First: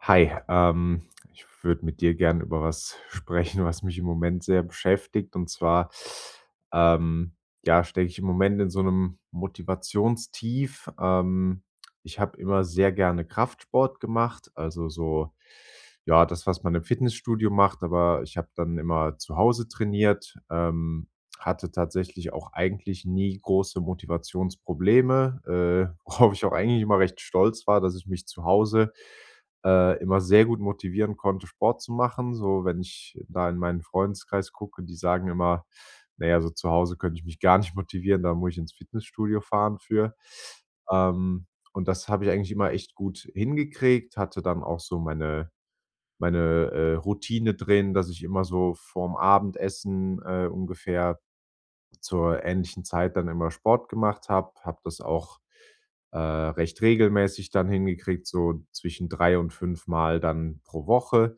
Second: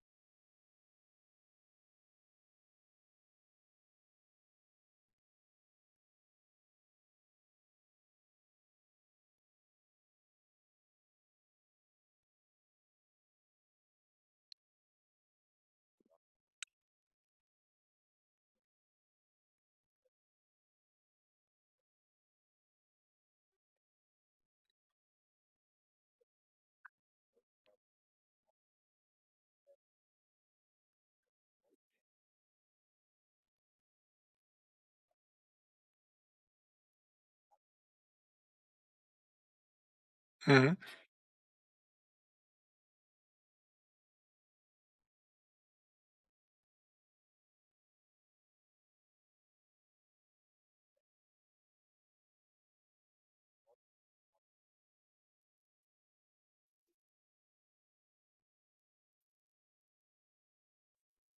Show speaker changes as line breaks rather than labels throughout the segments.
Hi, ich würde mit dir gern über was sprechen, was mich im Moment sehr beschäftigt. Und zwar, ähm, ja, stecke ich im Moment in so einem Motivationstief. Ich habe immer sehr gerne Kraftsport gemacht, also so, ja, das, was man im Fitnessstudio macht, aber ich habe dann immer zu Hause trainiert, hatte tatsächlich auch eigentlich nie große Motivationsprobleme, worauf ich auch eigentlich immer recht stolz war, dass ich mich zu Hause immer sehr gut motivieren konnte, Sport zu machen. So, wenn ich da in meinen Freundeskreis gucke, die sagen immer: „Naja, so zu Hause könnte ich mich gar nicht motivieren, da muss ich ins Fitnessstudio fahren für.“
Mhm,
Ähm, und das habe ich eigentlich immer echt gut hingekriegt, hatte dann auch so meine, Routine drin, dass ich immer so vorm Abendessen, ungefähr zur ähnlichen Zeit dann immer Sport gemacht habe, habe das auch, recht regelmäßig dann hingekriegt, so zwischen 3 und 5 Mal dann pro Woche.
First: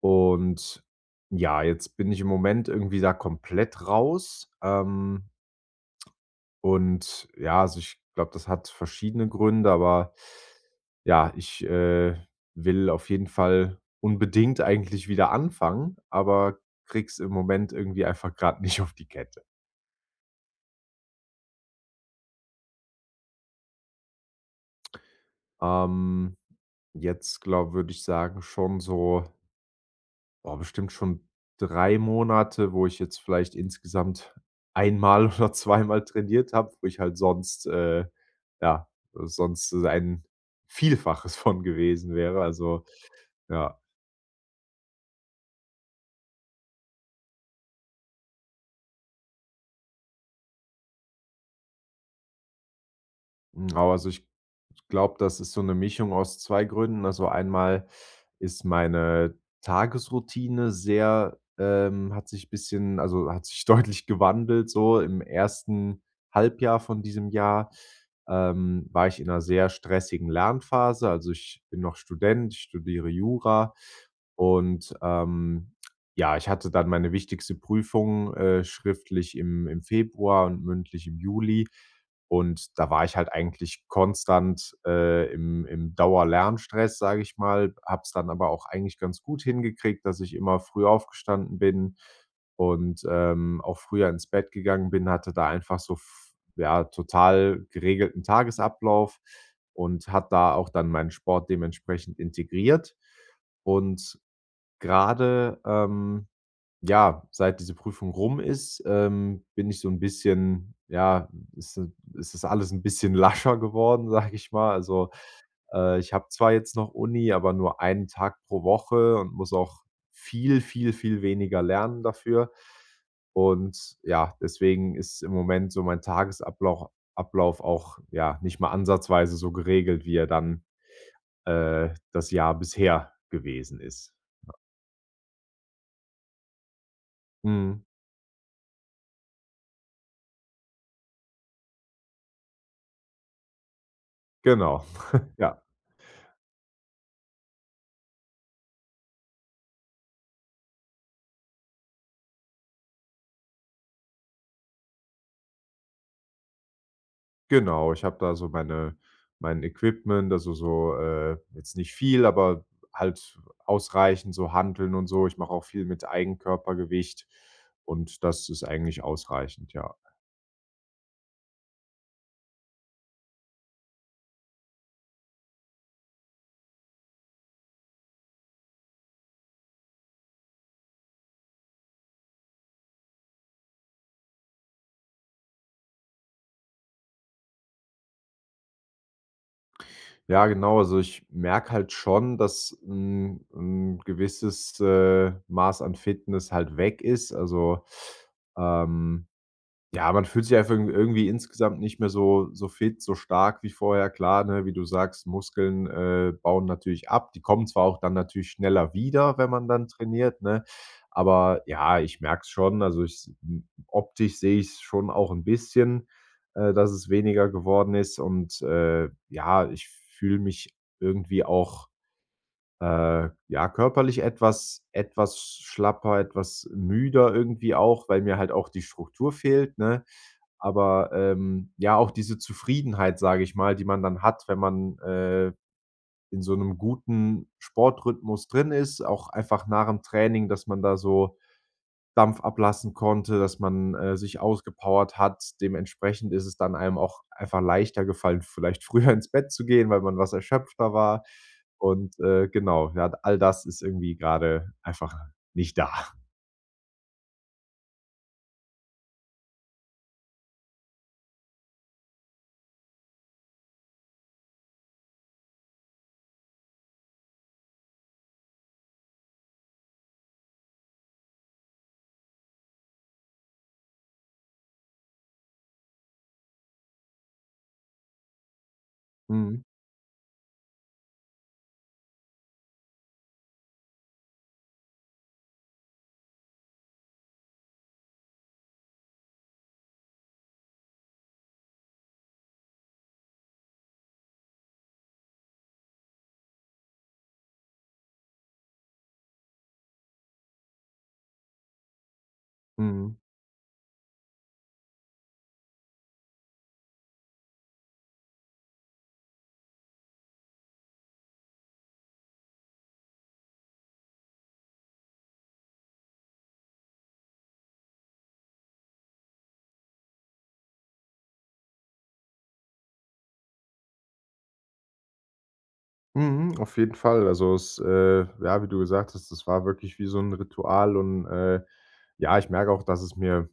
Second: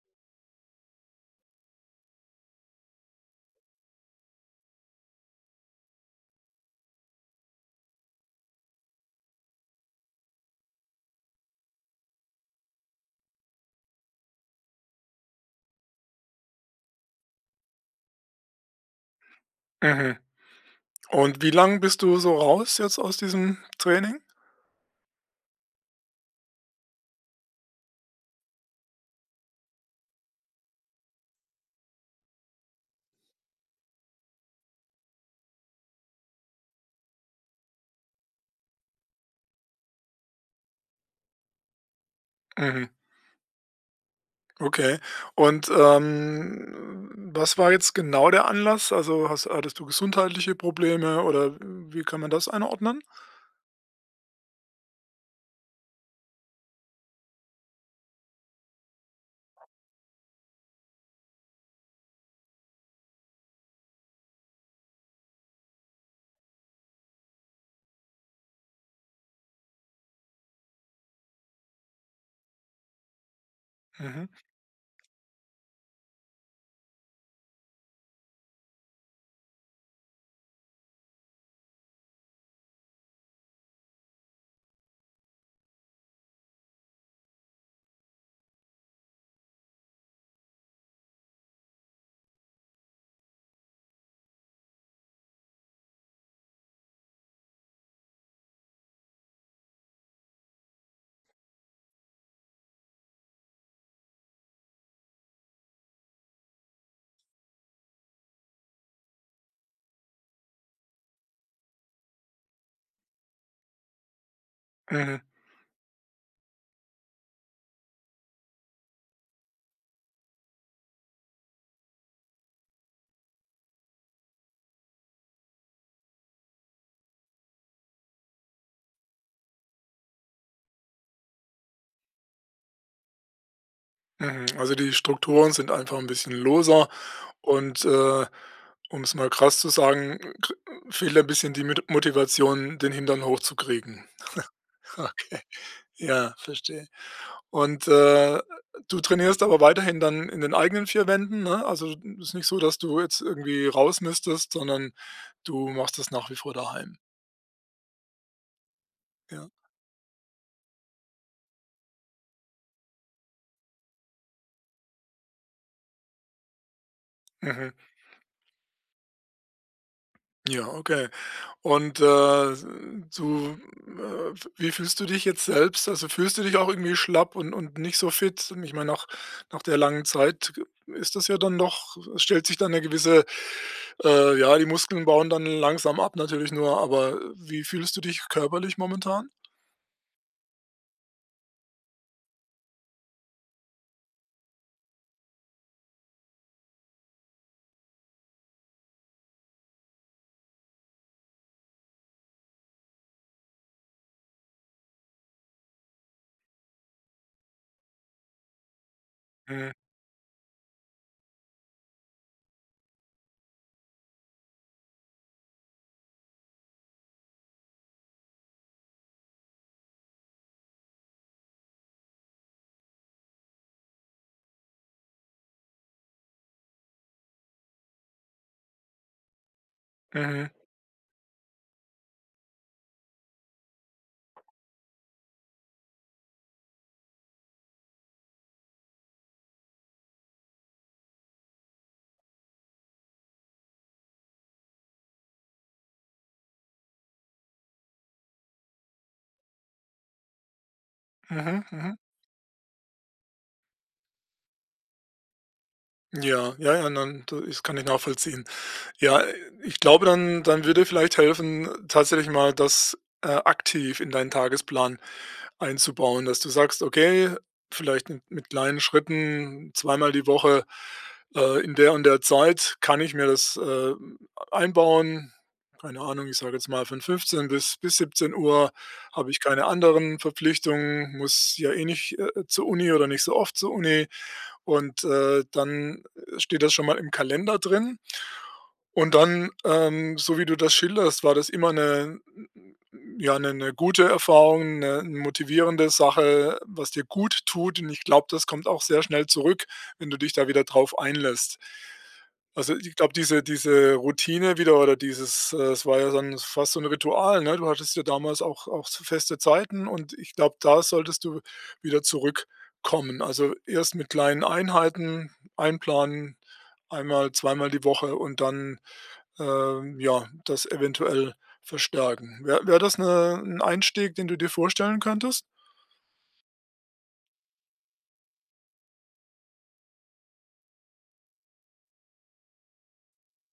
Und ja, jetzt bin ich im Moment irgendwie da komplett raus. Und ja, also ich glaube, das hat verschiedene Gründe, aber ja, ich will auf jeden Fall unbedingt eigentlich wieder anfangen, aber kriege es im Moment irgendwie einfach gerade nicht auf die Kette.
mhm. Und wie lang bist du so raus jetzt aus diesem Training?
Ähm, Jetzt glaube würde ich sagen, schon so boah, bestimmt schon 3 Monate, wo ich jetzt vielleicht insgesamt einmal oder zweimal trainiert habe, wo ich halt sonst, ja, sonst so ein Vielfaches von gewesen wäre. Also,
Mhm.
ja,
Okay. Und, was war jetzt genau der Anlass? Also, hast hattest du gesundheitliche Probleme oder wie kann man das einordnen?
aber also ich glaube, das ist so eine Mischung aus 2 Gründen. Also, einmal ist meine Tagesroutine sehr hat sich bisschen also, hat sich deutlich gewandelt so. Im ersten Halbjahr von diesem Jahr, war ich in einer sehr stressigen Lernphase. Also, ich bin noch Student, ich studiere Jura
Mhm.
und, ja, ich hatte dann meine wichtigste Prüfung, schriftlich im Februar und mündlich im Juli. Und da war ich halt eigentlich konstant, im Dauerlernstress, sage ich mal, habe es dann aber auch eigentlich ganz gut hingekriegt, dass ich immer früh aufgestanden bin und, auch früher ins Bett gegangen bin, hatte da einfach so f ja, total geregelten Tagesablauf und hat da auch dann meinen Sport dementsprechend integriert. Und gerade ja, seit diese Prüfung rum ist, bin ich so ein bisschen ja, ist ist das alles ein bisschen lascher geworden, sage ich mal. Also,
Mhm.
ich habe zwar jetzt noch Uni, aber nur einen Tag pro Woche und muss auch viel, viel, viel weniger lernen dafür. Und ja, deswegen ist im Moment so mein Tagesablauf Ablauf auch, ja, nicht mal ansatzweise so geregelt, wie er dann, das Jahr bisher gewesen ist.
Mhm, also die Strukturen sind einfach ein bisschen loser
Mhm,
und, um es mal krass zu sagen, k fehlt ein bisschen die Mit Motivation, den Hintern hochzukriegen.
genau,
Okay,
ja.
ja, verstehe. Und, du trainierst aber weiterhin dann in den eigenen 4 Wänden, ne? Also, es ist nicht so, dass du jetzt irgendwie raus müsstest, sondern du machst das nach wie vor daheim,
Genau, ich habe da so
ja?
mein Equipment, also so, jetzt nicht viel, aber halt ausreichend, so Hanteln und so. Ich mache auch viel mit Eigenkörpergewicht
Mhm.
und das ist eigentlich ausreichend, ja.
Ja, okay. Und, du, äh, wie fühlst du dich jetzt selbst? Also, fühlst du dich auch irgendwie schlapp und nicht so fit? Ich meine, nach der langen Zeit ist das ja dann noch es stellt sich dann eine gewisse ja, die Muskeln bauen dann langsam ab natürlich nur, aber wie fühlst du dich körperlich momentan?
Ja, genau, also ich merke halt schon, dass ein 'n gewisses, Maß an Fitness halt weg ist. Also, ähm ja, man fühlt sich einfach irgendwie insgesamt nicht mehr so fit, so stark wie vorher. Klar, ne, wie du sagst, Muskeln, bauen natürlich ab. Die kommen zwar auch dann natürlich schneller wieder, wenn man
Mhm.
dann trainiert, ne? Aber ja, ich merke es schon. Also, ich s m optisch sehe ich's schon auch 'n bisschen, dass es weniger geworden ist und, ja, ich fühle mich irgendwie auch ja, körperlich etwas schlapper, etwas müder irgendwie auch, weil mir halt auch die Struktur fehlt, ne?
Mhm.
Aber, ja, auch diese Zufriedenheit, sage ich mal, die man dann hat, wenn man, in so einem guten Sportrhythmus drin ist, auch einfach nach dem Training, dass man da so Dampf ablassen konnte, dass man, sich ausgepowert hat. Dementsprechend ist es dann einem auch einfach leichter gefallen, vielleicht früher ins Bett zu gehen, weil man was erschöpfter war.
Mhm. Mhm.
Und, genau, ja, all das ist irgendwie gerade einfach nicht da.
Ja, ja, ja, dann das kann ich nachvollziehen. Ja, ich glaube, dann würde vielleicht helfen, tatsächlich mal das, aktiv in deinen Tagesplan einzubauen, dass du sagst: „Okay, vielleicht mit kleinen Schritten zweimal die Woche, in der und der Zeit kann ich mir das, einbauen.“ Keine Ahnung, ich sage jetzt mal von 15 bis 17 Uhr habe ich
Mhm,
keine anderen Verpflichtungen, muss ja eh nicht, zur Uni oder nicht so oft zur Uni. Und, dann steht das schon mal im Kalender drin. Und dann, so wie du das schilderst, war das immer eine gute Erfahrung, ne, eine motivierende Sache, was dir gut tut. Und ich glaube, das kommt auch sehr schnell zurück, wenn du dich da wieder drauf einlässt. Also, ich glaube,
mhm,
diese Routine wieder oder es war ja dann fast so ein Ritual, ne? Du hattest ja damals auch so feste Zeiten und ich glaube, da solltest du wieder zurück kommen. Also, erst mit kleinen Einheiten einplanen, einmal, zweimal die Woche und dann, ja, das eventuell verstärken. Wäre das 'n Einstieg, den du dir vorstellen könntest?
mhm, auf jeden Fall. Also, ja, wie du gesagt hast, das war wirklich wie so ein Ritual und, ja, ich merke auch, dass es mir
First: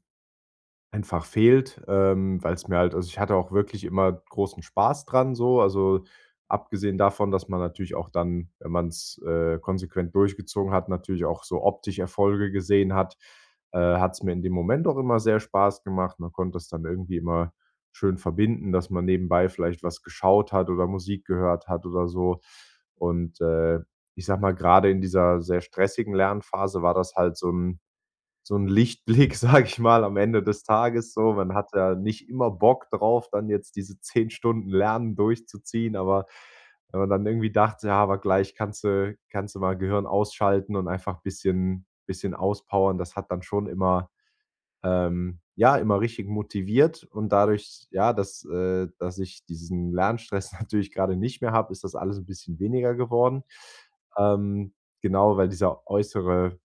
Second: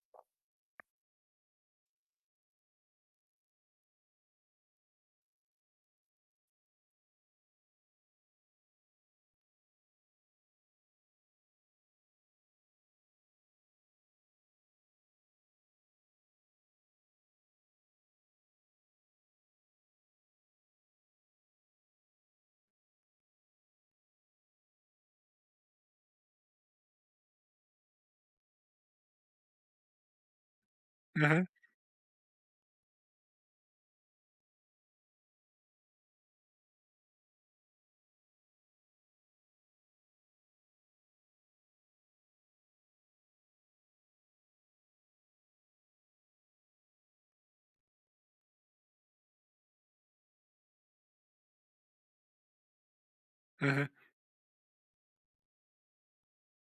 einfach fehlt, weil es mir halt also, ich hatte auch wirklich immer großen Spaß dran so. Also, abgesehen davon, dass man natürlich auch dann, wenn man's, konsequent durchgezogen hat, natürlich auch so optisch Erfolge gesehen hat, hat es mir in dem Moment auch immer sehr Spaß gemacht. Man konnte es dann irgendwie immer schön verbinden, dass man nebenbei vielleicht was geschaut hat oder Musik gehört hat oder so. Und, ich sage mal, gerade in dieser sehr stressigen Lernphase war das halt so ein 'n Lichtblick, sage ich mal, am Ende des Tages so.
Mhm,
Man hat ja nicht immer Bock drauf, dann jetzt diese 10 Stunden Lernen durchzuziehen, aber wenn man dann irgendwie dachte: „Ja, aber gleich kannst du mal Gehirn ausschalten und einfach bisschen auspowern“, das hat dann schon immer ja, immer richtig motiviert und dadurch, ja, dass ich diesen Lernstress natürlich grade nicht mehr habe, ist das alles 'n bisschen weniger geworden.
mhm,
Ähm, genau, weil dieser äußere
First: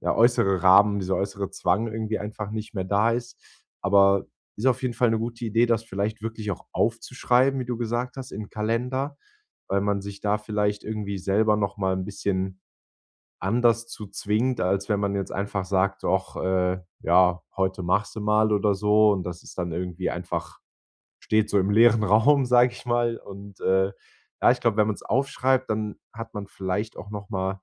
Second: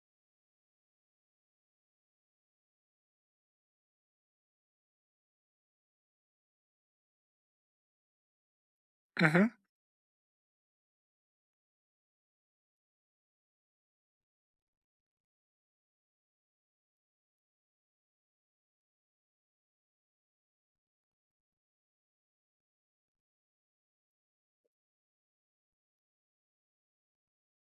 der äußere Rahmen, dieser äußere Zwang irgendwie einfach nicht mehr da ist. Aber ist auf jeden Fall eine gute Idee, das vielleicht wirklich auch aufzuschreiben, wie du gesagt hast, in Kalender,
mhm.
weil man sich da vielleicht irgendwie selber noch mal 'n bisschen anders zu zwingt, als wenn man jetzt einfach sagt: „Ach ja, heute machst du mal“ oder so. Und das ist dann irgendwie einfach steht so im leeren Raum, sage ich mal. Und, ja, ich glaube, wenn man es aufschreibt, dann hat man vielleicht auch noch mal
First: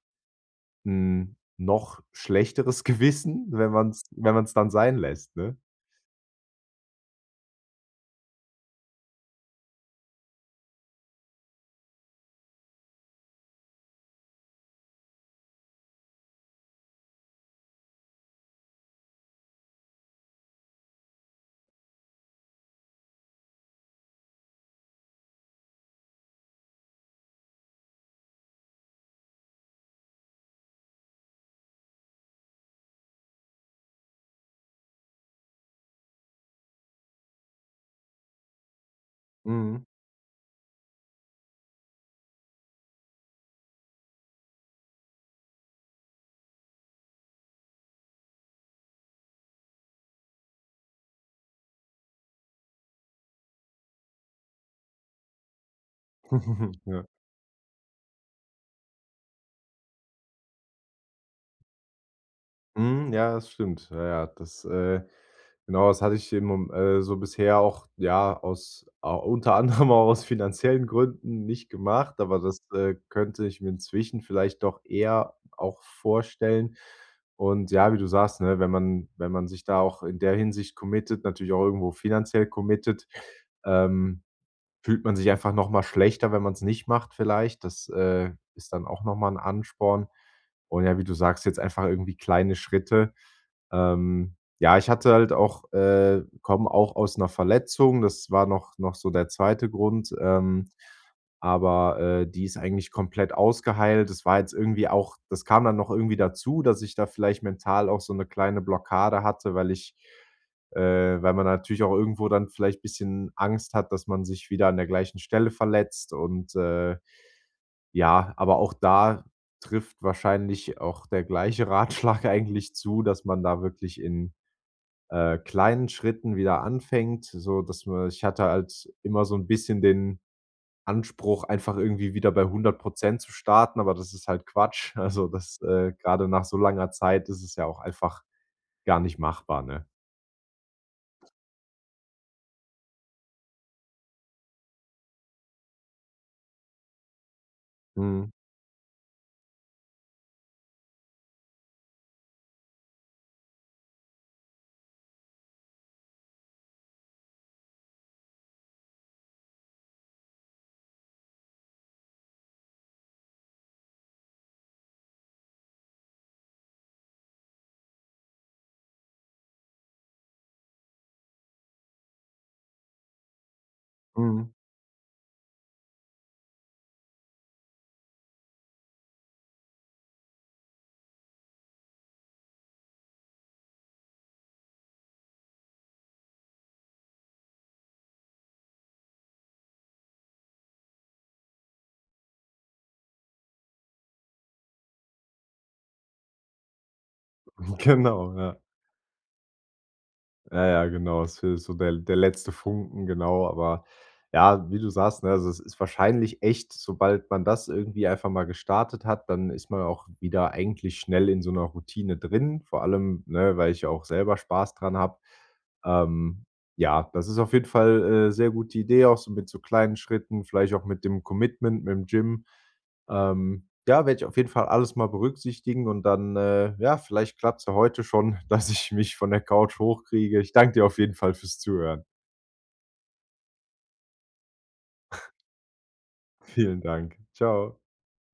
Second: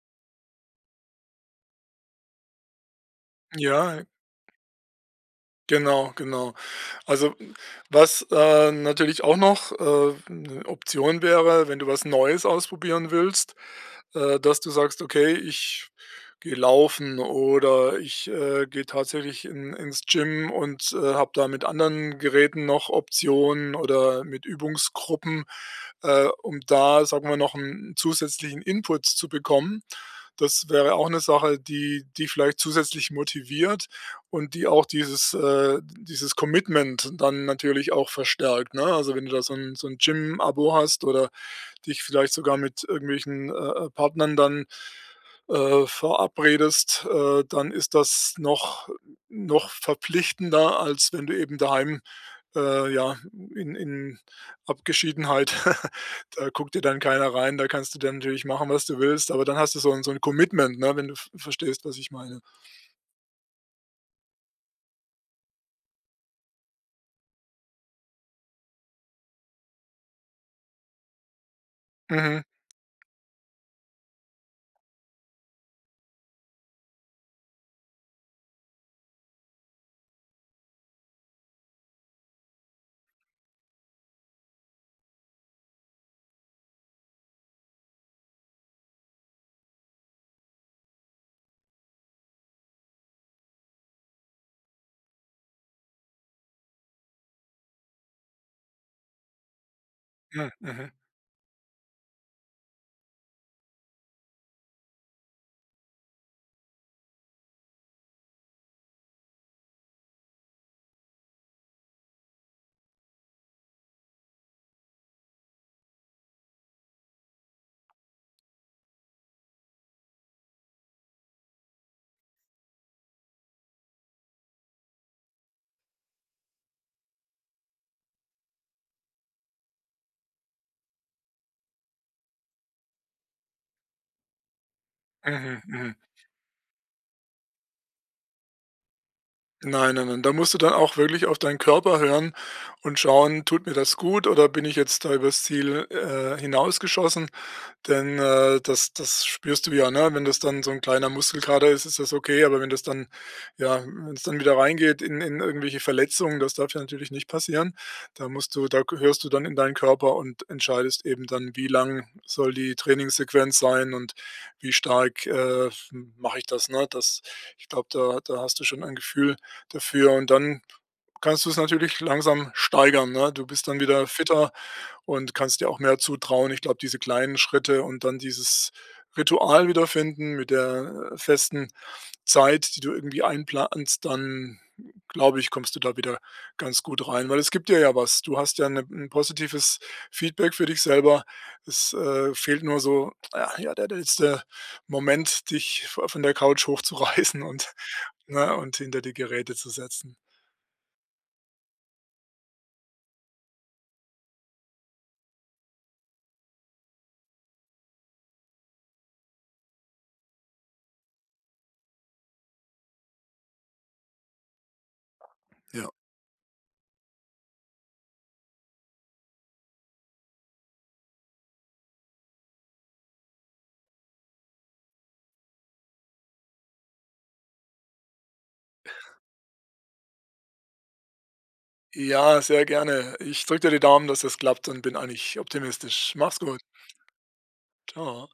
'n noch schlechteres Gewissen,
Ja,
wenn man's dann sein lässt, ne?
genau, genau. Also, was, natürlich auch noch, 'ne Option wäre, wenn du was Neues ausprobieren willst, dass du sagst: „Okay, ich gehe laufen oder ich, gehe tatsächlich in ins Gym und, habe da mit anderen Geräten noch Optionen oder mit Übungsgruppen“, um da, sagen wir, noch einen zusätzlichen Input zu bekommen. Das wäre auch eine Sache, die die vielleicht zusätzlich motiviert und die auch dieses Commitment dann natürlich auch verstärkt, ne? Also, wenn du da so ein
Mhm.
so ein Gym-Abo hast oder dich vielleicht sogar mit irgendwelchen, Partnern dann, verabredest, dann ist das noch verpflichtender, als wenn du eben daheim, ja, in Abgeschiedenheit da guckt dir dann
Ja.
keiner rein, da kannst du dann natürlich machen, was du willst, aber dann hast du so ein Commitment, ne, wenn du v verstehst, was ich meine.
Mhm, ja, das stimmt. Ja, ja, genau, das hatte ich im Mom so bisher auch, ja, aus a unter anderem auch aus finanziellen Gründen nicht gemacht, aber
Mhm.
das, könnte ich mir inzwischen vielleicht doch eher auch vorstellen. Und ja, wie du sagst, ne, wenn man sich da auch in der Hinsicht committet, natürlich auch irgendwo finanziell committet, ähm fühlt man sich einfach noch mal schlechter, wenn man es nicht macht vielleicht. Das, ist dann auch noch mal 'n Ansporn. Und ja, wie du sagst, jetzt einfach irgendwie kleine Schritte. Ja, ich hatte halt auch komme auch aus 'ner Verletzung. Das war noch so der zweite Grund.
Mhm. Mhm.
Aber, die ist eigentlich komplett ausgeheilt. Das war jetzt irgendwie auch das kam dann noch irgendwie dazu, dass ich da vielleicht mental auch so 'ne kleine Blockade hatte, weil man natürlich auch irgendwo dann vielleicht ein bisschen Angst hat, dass man sich wieder an der gleichen Stelle verletzt und, ja, aber auch da trifft wahrscheinlich auch der gleiche Ratschlag eigentlich zu, dass man da wirklich in, kleinen Schritten wieder anfängt, so dass man ich hatte halt immer so ein bisschen den Anspruch, einfach irgendwie wieder bei 100 zu starten, aber das ist halt Quatsch. Also,
Mhm. Mhm.
grade nach so langer Zeit ist es ja auch einfach gar nicht machbar, ne?
Nein, nein, nein. Da musst du dann auch wirklich auf deinen Körper hören und schauen, tut mir das gut oder bin ich jetzt da übers Ziel, hinausgeschossen? Denn,
Mhm,
das spürst du ja, ne? Wenn das dann so ein kleiner Muskelkater ist, ist das okay, aber wenn es dann wieder reingeht in irgendwelche Verletzungen, das darf ja natürlich nicht passieren. Da hörst du dann in deinen Körper und entscheidest eben dann, wie lang soll die Trainingssequenz sein und wie stark, mache ich das, ne? Das ich glaube, da hast du schon ein Gefühl dafür und dann kannst du es natürlich langsam steigern, ne? Du bist dann wieder
mhm.
fitter und kannst dir auch mehr zutrauen. Ich glaube, diese kleinen Schritte und dann dieses Ritual wiederfinden mit der, festen Zeit, die du irgendwie einplanst, dann glaube ich, kommst du da wieder ganz gut rein, weil es gibt dir ja was. Du hast ja 'n positives Feedback für dich selber. Es, fehlt nur so, der letzte Moment, dich von der Couch hochzureißen und
Genau,
ne,
ja.
und hinter die Geräte zu setzen.
Ja, ja, genau. Es fehlt so der letzte Funken, genau. Aber ja, wie du sagst, ne, also es ist wahrscheinlich echt, sobald man das irgendwie einfach mal gestartet hat, dann ist man auch wieder eigentlich schnell in so einer Routine drin, vor allem, ne, weil ich ja auch selber Spaß dran habe.
Ja.
Ähm, ja, das ist auf jeden Fall, sehr gute Idee, auch so mit so kleinen Schritten, vielleicht auch mit dem Commitment mit dem Gym. Ja, werde ich auf jeden Fall alles mal berücksichtigen und dann, ja, vielleicht klappt's ja heute schon, dass ich mich von der Couch hochkriege. Ich danke dir auf jeden Fall fürs Zuhören.
Ja, sehr gerne. Ich drücke dir die Daumen, dass das klappt und bin eigentlich optimistisch. Mach's gut.
Vielen Dank. Ciao.
Tschau.